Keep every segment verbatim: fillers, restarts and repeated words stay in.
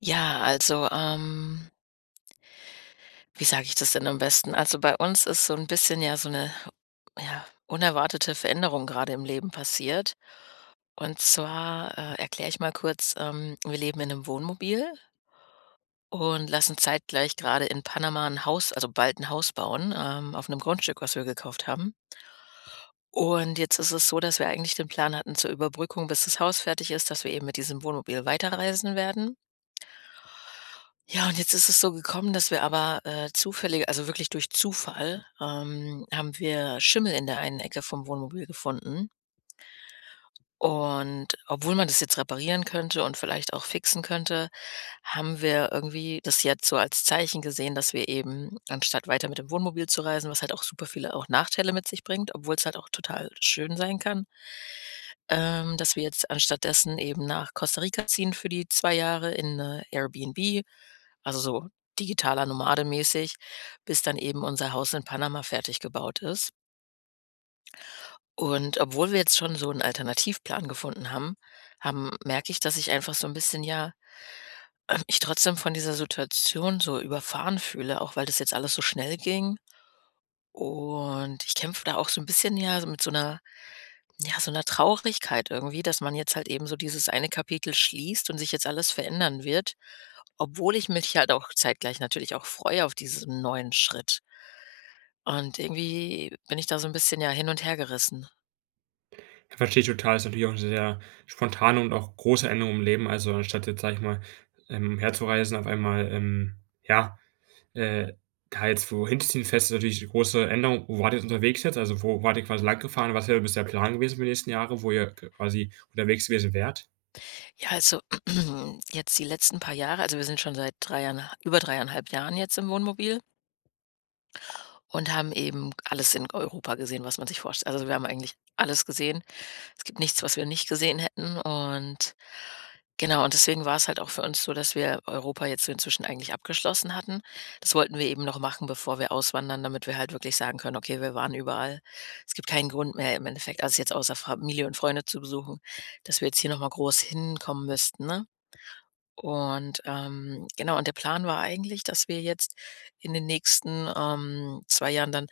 Ja, also, ähm, wie sage ich das denn am besten? Also, bei uns ist so ein bisschen, ja, so eine, ja, unerwartete Veränderung gerade im Leben passiert. Und zwar, äh, erkläre ich mal kurz. Ähm, wir leben in einem Wohnmobil und lassen zeitgleich gerade in Panama ein Haus, also bald ein Haus bauen, ähm, auf einem Grundstück, was wir gekauft haben. Und jetzt ist es so, dass wir eigentlich den Plan hatten zur Überbrückung, bis das Haus fertig ist, dass wir eben mit diesem Wohnmobil weiterreisen werden. Ja, und jetzt ist es so gekommen, dass wir aber, äh, zufällig, also wirklich durch Zufall, ähm, haben wir Schimmel in der einen Ecke vom Wohnmobil gefunden. Und obwohl man das jetzt reparieren könnte und vielleicht auch fixen könnte, haben wir irgendwie das jetzt so als Zeichen gesehen, dass wir eben, anstatt weiter mit dem Wohnmobil zu reisen, was halt auch super viele auch Nachteile mit sich bringt, obwohl es halt auch total schön sein kann, ähm, dass wir jetzt anstatt dessen eben nach Costa Rica ziehen für die zwei Jahre in 'ne Airbnb, also so digitaler Nomade mäßig, bis dann eben unser Haus in Panama fertig gebaut ist. Und obwohl wir jetzt schon so 'n Alternativplan gefunden haben, haben merke ich, dass ich einfach so 'n bisschen, ja, ähm, mich trotzdem von dieser Situation so überfahren fühle, auch weil das jetzt alles so schnell ging. Und ich kämpfe da auch so 'n bisschen, ja, so mit so 'ner Ja, so 'ner Traurigkeit irgendwie, dass man jetzt halt eben so dieses eine Kapitel schließt und sich jetzt alles verändern wird, obwohl ich mich halt auch zeitgleich natürlich auch freue auf diesen neuen Schritt. Und irgendwie bin ich da so ein bisschen, ja, hin und her gerissen. Verstehe ich total. Ist natürlich auch eine sehr spontane und auch große Änderung im Leben. Also, anstatt jetzt, sage ich mal, ähm, umherzureisen, auf einmal, ähm, ja, äh, da jetzt wohin zu ziehen, fest ist natürlich 'ne große Änderung. Wo wart ihr jetzt unterwegs jetzt? Also, wo wart ihr quasi lang gefahren? Was wäre bisher Plan gewesen für die nächsten Jahre, wo ihr k quasi unterwegs gewesen wärt? Ja, also, jetzt die letzten paar Jahre, also wir sind schon seit drei, über dreieinhalb Jahren jetzt im Wohnmobil und haben eben alles in Europa gesehen, was man sich vorstellt. Also, wir haben eigentlich alles gesehen. Es gibt nichts, was wir nicht gesehen hätten, und genau, und deswegen war es halt auch für uns so, dass wir Europa jetzt so inzwischen eigentlich abgeschlossen hatten. Das wollten wir eben noch machen, bevor wir auswandern, damit wir halt wirklich sagen können: „Okay, wir waren überall. Es gibt keinen Grund mehr im Endeffekt, also jetzt außer Familie und Freunde zu besuchen, dass wir jetzt hier noch mal groß hinkommen müssten“, ne? Und, ähm, genau, und der Plan war eigentlich, dass wir jetzt in den nächsten, ähm, zwei Jahren dann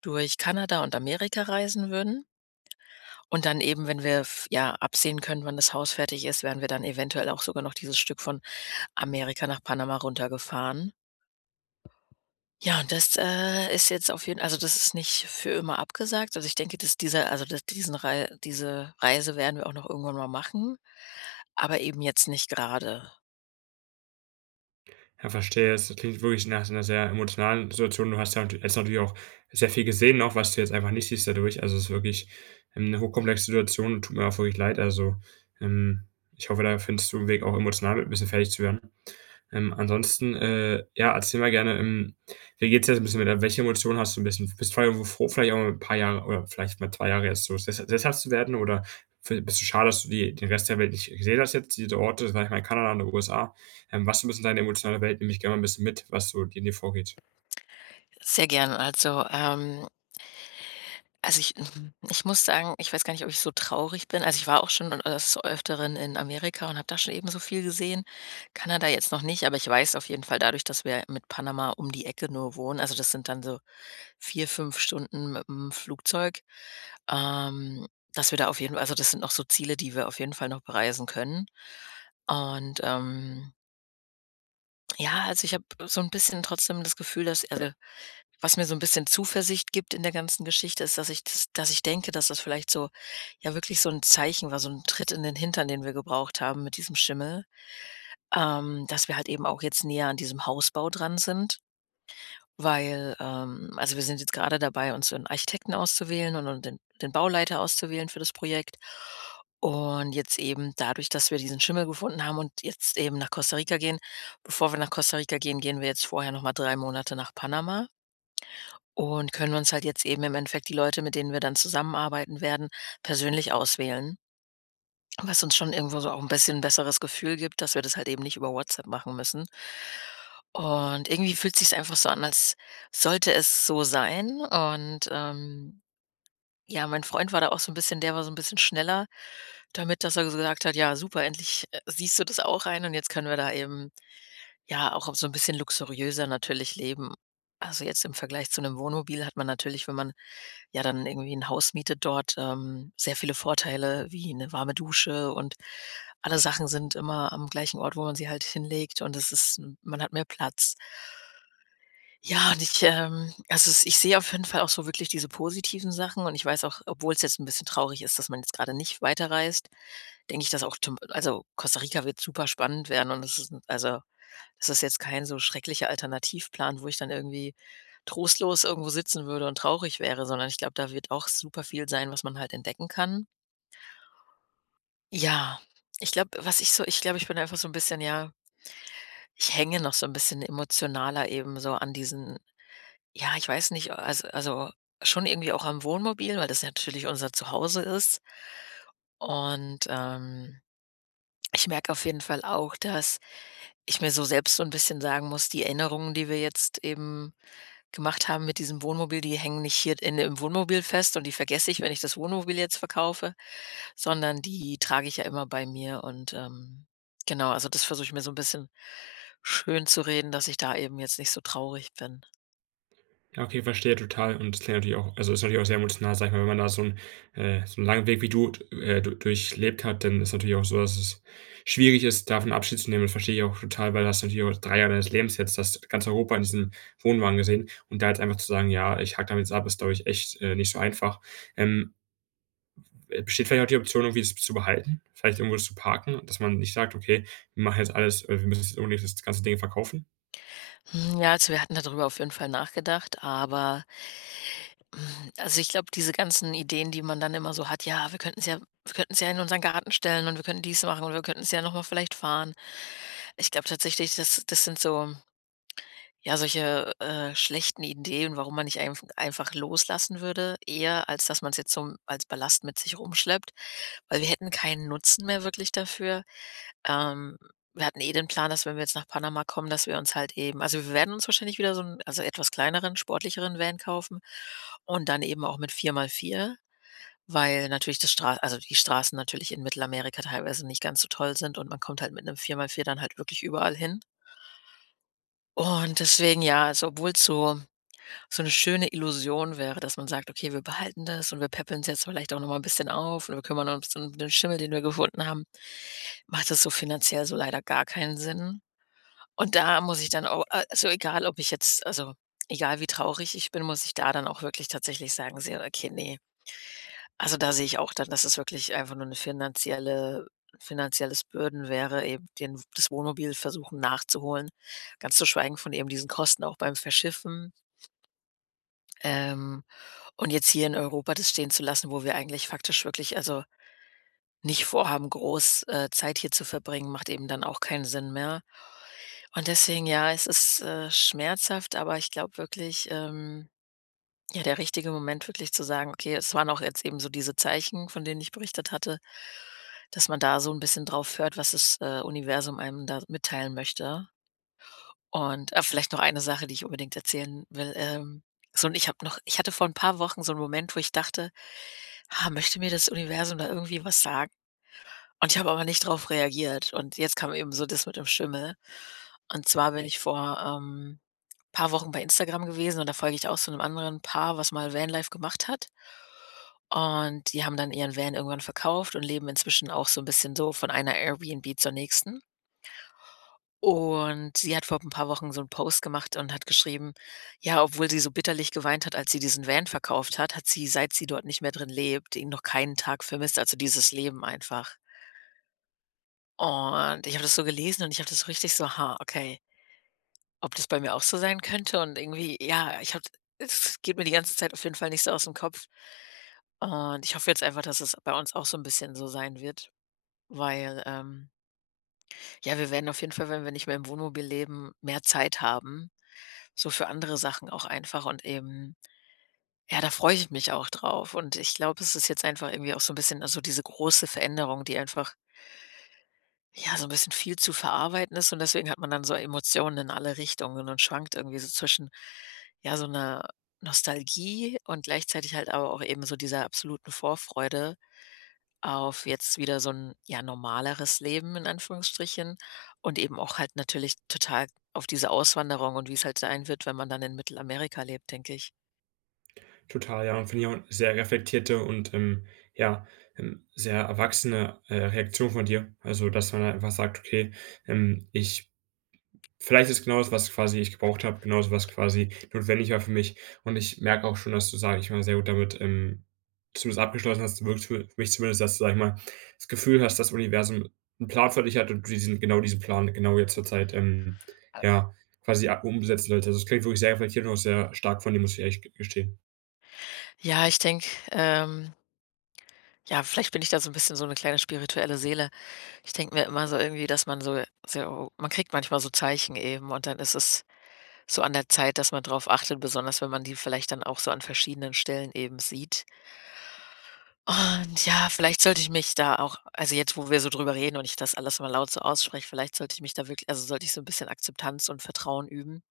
durch Kanada und Amerika reisen würden. Und dann eben, wenn wir f ja, absehen können, wann das Haus fertig ist, werden wir dann eventuell auch sogar noch dieses Stück von Amerika nach Panama runtergefahren. Ja, und das, äh, ist jetzt auf jeden, also das ist nicht für immer abgesagt. Also, ich denke, dass dieser, also dass diesen Rei diese Reise werden wir auch noch irgendwann mal machen, aber eben jetzt nicht gerade. Ja, verstehe. Es Das klingt wirklich nach einer sehr emotionalen Situation. Du hast ja natu- jetzt natürlich auch sehr viel gesehen, auch was du jetzt einfach nicht siehst dadurch. Also, es ist wirklich, ähm, 'ne hochkomplexe Situation und tut mir auch wirklich leid. Also, ähm, ich hoffe, da findest du 'n Weg, auch emotional mit ein bisschen fertig zu werden. Ähm, ansonsten, äh, ja, erzähl mal gerne, ähm, wie geht's dir jetzt 'n bisschen mit der welche Emotionen hast du ein bisschen? Bist du allem froh, vielleicht auch mal 'n paar Jahre oder vielleicht mal zwei Jahre jetzt so sess sesshaft zu werden oder fi bist du schade, dass du die den Rest der Welt nicht gesehen hast jetzt, diese Orte, sage ich mal, Kanada und den U S A? Ähm, was so ein bisschen deine emotionale Welt, nimm mich gerne mal 'n bisschen mit, was so in dir vorgeht. Sehr gern. Also, ähm also, ich mhm, ich muss sagen, ich weiß gar nicht, ob ich so traurig bin. Also, ich war auch schon, äh, des Öfteren in Amerika und habe da schon ebenso viel gesehen. Kanada jetzt noch nicht, aber ich weiß auf jeden Fall dadurch, dass wir mit Panama um die Ecke nur wohnen, also das sind dann so vier, fünf Stunden mit dem Flugzeug, ähm, dass wir da auf jeden Fall, also, das sind noch so Ziele, die wir auf jeden Fall noch bereisen können. Und, ähm, ja, also, ich habe so ein bisschen trotzdem das Gefühl, dass, also, was mir so ein bisschen Zuversicht gibt in der ganzen Geschichte, ist, dass ich das dass ich denke, dass das vielleicht so, ja, wirklich so ein Zeichen war, so ein Tritt in den Hintern, den wir gebraucht haben mit diesem Schimmel, ähm, dass wir halt eben auch jetzt näher an diesem Hausbau dran sind, weil, ähm also, wir sind jetzt gerade dabei, uns so einen Architekten auszuwählen und und den den Bauleiter auszuwählen für das Projekt. Und jetzt eben dadurch, dass wir diesen Schimmel gefunden haben und jetzt eben nach Costa Rica gehen bevor wir nach Costa Rica gehen, gehen wir jetzt vorher noch mal drei Monate nach Panama. Und können uns halt jetzt eben im Endeffekt die Leute, mit denen wir dann zusammenarbeiten werden, persönlich auswählen, was uns schon irgendwo so auch ein bisschen besseres Gefühl gibt, dass wir das halt eben nicht über WhatsApp machen müssen. Und irgendwie fühlt sich's einfach so an, als sollte es so sein. Und, ähm, ja, mein Freund war da auch so ein bisschen, der war so ein bisschen schneller damit, dass er so gesagt hat: „Ja, super, endlich, äh, siehst du das auch ein und jetzt können wir da eben, ja, auch so ein bisschen luxuriöser natürlich leben.“ Also, jetzt im Vergleich zu einem Wohnmobil hat man natürlich, wenn man ja dann irgendwie ein Haus mietet dort, ähm, sehr viele Vorteile wie eine warme Dusche und alle Sachen sind immer am gleichen Ort, wo man sie halt hinlegt, und es ist, hm, man hat mehr Platz. Ja, und ich, ähm also, es- ich sehe auf jeden Fall auch so wirklich diese positiven Sachen und ich weiß auch, obwohl es jetzt ein bisschen traurig ist, dass man jetzt gerade nicht weiterreist, denke ich, dass auch zum, also Costa Rica wird super spannend werden, und es ist, also, das ist jetzt kein so schrecklicher Alternativplan, wo ich dann irgendwie trostlos irgendwo sitzen würde und traurig wäre, sondern ich glaube, da wird auch super viel sein, was man halt entdecken kann. Ja, ich glaube, was ich so ich glaube, ich bin einfach so ein bisschen, ja, ich hänge noch so ein bisschen emotionaler eben so an diesen, ja, ich weiß nicht, also also schon irgendwie auch am Wohnmobil, weil das natürlich unser Zuhause ist. Und, ähm, ich merke auf jeden Fall auch, dass ich mir so selbst so ein bisschen sagen muss, die Erinnerungen, die wir jetzt eben gemacht haben mit diesem Wohnmobil, die hängen nicht hier in im Wohnmobil fest und die vergesse ich, wenn ich das Wohnmobil jetzt verkaufe, sondern die trage ich ja immer bei mir und, ähm, genau, also, das versuche ich mir so ein bisschen schön zu reden, dass ich da eben jetzt nicht so traurig bin. Ja, okay, verstehe total. Und das klingt natürlich auch also, ist natürlich auch sehr emotional, sag ich mal, wenn man da so einen äh, so einen langen Weg wie du äh, du durchlebt hat, dann ist natürlich auch so, dass es schwierig ist, davon Abschied zu nehmen. Das verstehe ich auch total, weil du hast natürlich auch drei Jahre deines Lebens jetzt das ganz Europa in diesem Wohnwagen gesehen und da jetzt einfach zu sagen: „Ja, ich hake damit jetzt ab“, ist, glaube ich, echt, äh, nicht so einfach. Ähm, äh, besteht vielleicht auch die Option, irgendwie das zu behalten, vielleicht irgendwo das zu parken, dass man nicht sagt: „Okay, wir machen jetzt alles, äh wir müssen jetzt unbedingt das ganze Ding verkaufen?“ Hm, ja, also, wir hatten darüber auf jeden Fall nachgedacht, aber, hm, also, ich glaube, diese ganzen Ideen, die man dann immer so hat: „Ja, wir könnten könnten's ja wir könnten könnten's ja in unseren Garten stellen und wir könnten dies machen und wir könnten könnten's ja noch mal vielleicht fahren.“ Ich glaube tatsächlich, das das sind so, ja, solche, äh, schlechten Ideen, warum man nicht einf einfach loslassen würde, eher als dass man es jetzt so als Ballast mit sich rumschleppt, weil wir hätten keinen Nutzen mehr wirklich dafür. Ähm, wir hatten eh den Plan, dass, wenn wir jetzt nach Panama kommen, dass wir uns halt eben, also wir werden uns wahrscheinlich wieder so 'n, also etwas kleineren, sportlicheren Van kaufen und dann eben auch mit vier mal vier, weil natürlich das Stra also die Straßen natürlich in Mittelamerika teilweise nicht ganz so toll sind und man kommt halt mit einem vier mal vier dann halt wirklich überall hin. Und deswegen, ja, also, obwohl's so, so eine schöne Illusion wäre, dass man sagt: „Okay, wir behalten das und wir peppeln es jetzt vielleicht auch noch mal 'n bisschen auf und wir kümmern uns um den Schimmel, den wir gefunden haben.“ Macht das so finanziell so leider gar keinen Sinn. Und da muss ich dann auch a also, egal, ob ich jetzt, also egal wie traurig ich bin, muss ich da dann auch wirklich tatsächlich sagen sehe: „Okay, nee. Also, da sehe ich auch dann, dass es wirklich einfach nur eine finanzielle finanzielles Bürden wäre, eben den das Wohnmobil versuchen nachzuholen. Ganz zu schweigen von eben diesen Kosten auch beim Verschiffen. Ähm, und jetzt hier in Europa das stehen zu lassen, wo wir eigentlich faktisch wirklich, also nicht vorhaben, groß, äh, Zeit hier zu verbringen, macht eben dann auch keinen Sinn mehr. Und deswegen, ja, es ist, äh, schmerzhaft, aber ich glaube wirklich, ähm, ja, der richtige Moment wirklich zu sagen: „Okay, es waren auch jetzt eben so diese Zeichen, von denen ich berichtet hatte“, dass man da so ein bisschen drauf hört, was das, äh, Universum einem da mitteilen möchte. Und, ah, vielleicht noch eine Sache, die ich unbedingt erzählen will, ähm, so, und ich habe noch ich hatte vor ein paar Wochen so einen Moment, wo ich dachte: Ah, möchte mir das Universum da irgendwie was sagen? Und ich habe aber nicht drauf reagiert. Und jetzt kam eben so das mit dem Schimmel. Und zwar bin ich vor, ähm, paar Wochen bei Instagram gewesen und da folge ich auch so einem anderen Paar, was mal Vanlife gemacht hat. Und die haben dann ihren Van irgendwann verkauft und leben inzwischen auch so ein bisschen so von einer Airbnb zur nächsten. Und sie hat vor ein paar Wochen so 'n Post gemacht und hat geschrieben: „Ja, obwohl sie so bitterlich geweint hat, als sie diesen Van verkauft hat, hat sie, seit sie dort nicht mehr drin lebt, ihn noch keinen Tag vermisst“, also dieses Leben einfach. Und ich habe das so gelesen und ich habe das so richtig so: „Ha, okay, ob das bei mir auch so sein könnte?“ Und irgendwie, ja, ich habe es geht mir die ganze Zeit auf jeden Fall nicht so aus'm Kopf. Und ich hoffe jetzt einfach, dass es bei uns auch so 'n bisschen so sein wird, weil, ähm ja, wir werden auf jeden Fall, wenn wir nicht mehr im Wohnmobil leben, mehr Zeit haben, so für andere Sachen auch einfach und eben, ja, da freue ich mich auch drauf und ich glaube, es ist jetzt einfach irgendwie auch so ein bisschen, also, diese große Veränderung, die einfach, ja, so ein bisschen viel zu verarbeiten ist und deswegen hat man dann so Emotionen in alle Richtungen und schwankt irgendwie so zwischen, ja, so einer Nostalgie und gleichzeitig halt aber auch eben so dieser absoluten Vorfreude. Auf jetzt wieder so ein, ja, normaleres Leben in Anführungsstrichen und eben auch halt natürlich total auf diese Auswanderung und wie es halt sein wird, wenn man dann in Mittelamerika lebt, denke ich. Total, ja, und finde ich auch 'ne sehr reflektierte und, ähm, ja, ähm, sehr erwachsene, äh, Reaktion von dir. Also, dass man einfach sagt: „Okay, ähm, ich vielleicht ist genau das, was quasi ich gebraucht habe, genau das, was quasi notwendig war für mich.“ Und ich merke auch schon, dass du, sage ich mal, sehr gut damit, ähm, zumindest abgeschlossen hast, wirkt für mich zumindest, dass du, sag ich mal, das Gefühl hast, das Universum einen Plan für dich hat und du diesen genau diesen Plan genau jetzt zur Zeit, ähm, ja, quasi a umsetzen solltest. Also, es klingt wirklich sehr reflektiert und auch sehr stark von dir, muss ich ehrlich gestehen. Ja, ich denke, ähm ja, vielleicht bin ich da so ein bisschen so eine kleine spirituelle Seele. Ich denke mir immer so irgendwie, dass man so, so man kriegt manchmal so Zeichen eben und dann ist es so an der Zeit, dass man drauf achtet, besonders wenn man die vielleicht dann auch so an verschiedenen Stellen eben sieht. Und ja, vielleicht sollte ich mich da auch, also, jetzt, wo wir so drüber reden und ich das alles mal laut so ausspreche, vielleicht sollte ich mich da wirklich, also sollte ich so ein bisschen Akzeptanz und Vertrauen üben.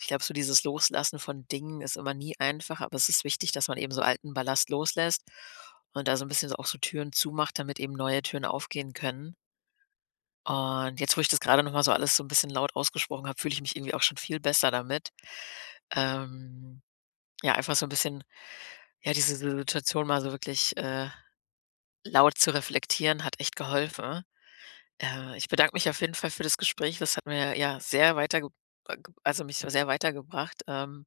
Ich glaube, so dieses Loslassen von Dingen ist immer nie einfach, aber es ist wichtig, dass man eben so alten Ballast loslässt und da so 'n bisschen so auch so Türen zumacht, damit eben neue Türen aufgehen können. Und jetzt, wo ich das gerade noch mal so alles so ein bisschen laut ausgesprochen habe, fühle ich mich irgendwie auch schon viel besser damit. Ähm, ja, einfach so ein bisschen, ja, diese Situation mal so wirklich, äh laut zu reflektieren hat echt geholfen. Äh, ich bedanke mich auf jeden Fall für das Gespräch. Das hat mir ja sehr weiter, äh, also mich sehr weitergebracht. Ähm,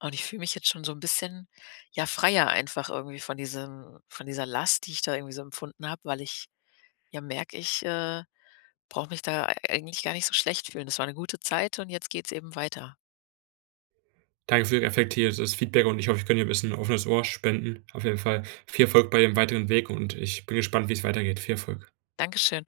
und ich fühle mich jetzt schon so ein bisschen, ja, freier einfach irgendwie von diesem von dieser Last, die ich da irgendwie so empfunden habe, weil ich ja merke, ich, äh, brauche mich da ei eigentlich gar nicht so schlecht fühlen. Das war eine gute Zeit und jetzt geht's eben weiter. Danke für Ihr reflektiertes Feedback und ich hoffe, ich kann dir ein bisschen offenes Ohr spenden. Auf jeden Fall viel Erfolg bei dem weiteren Weg und ich bin gespannt, wie es weitergeht. Viel Erfolg. Dankeschön.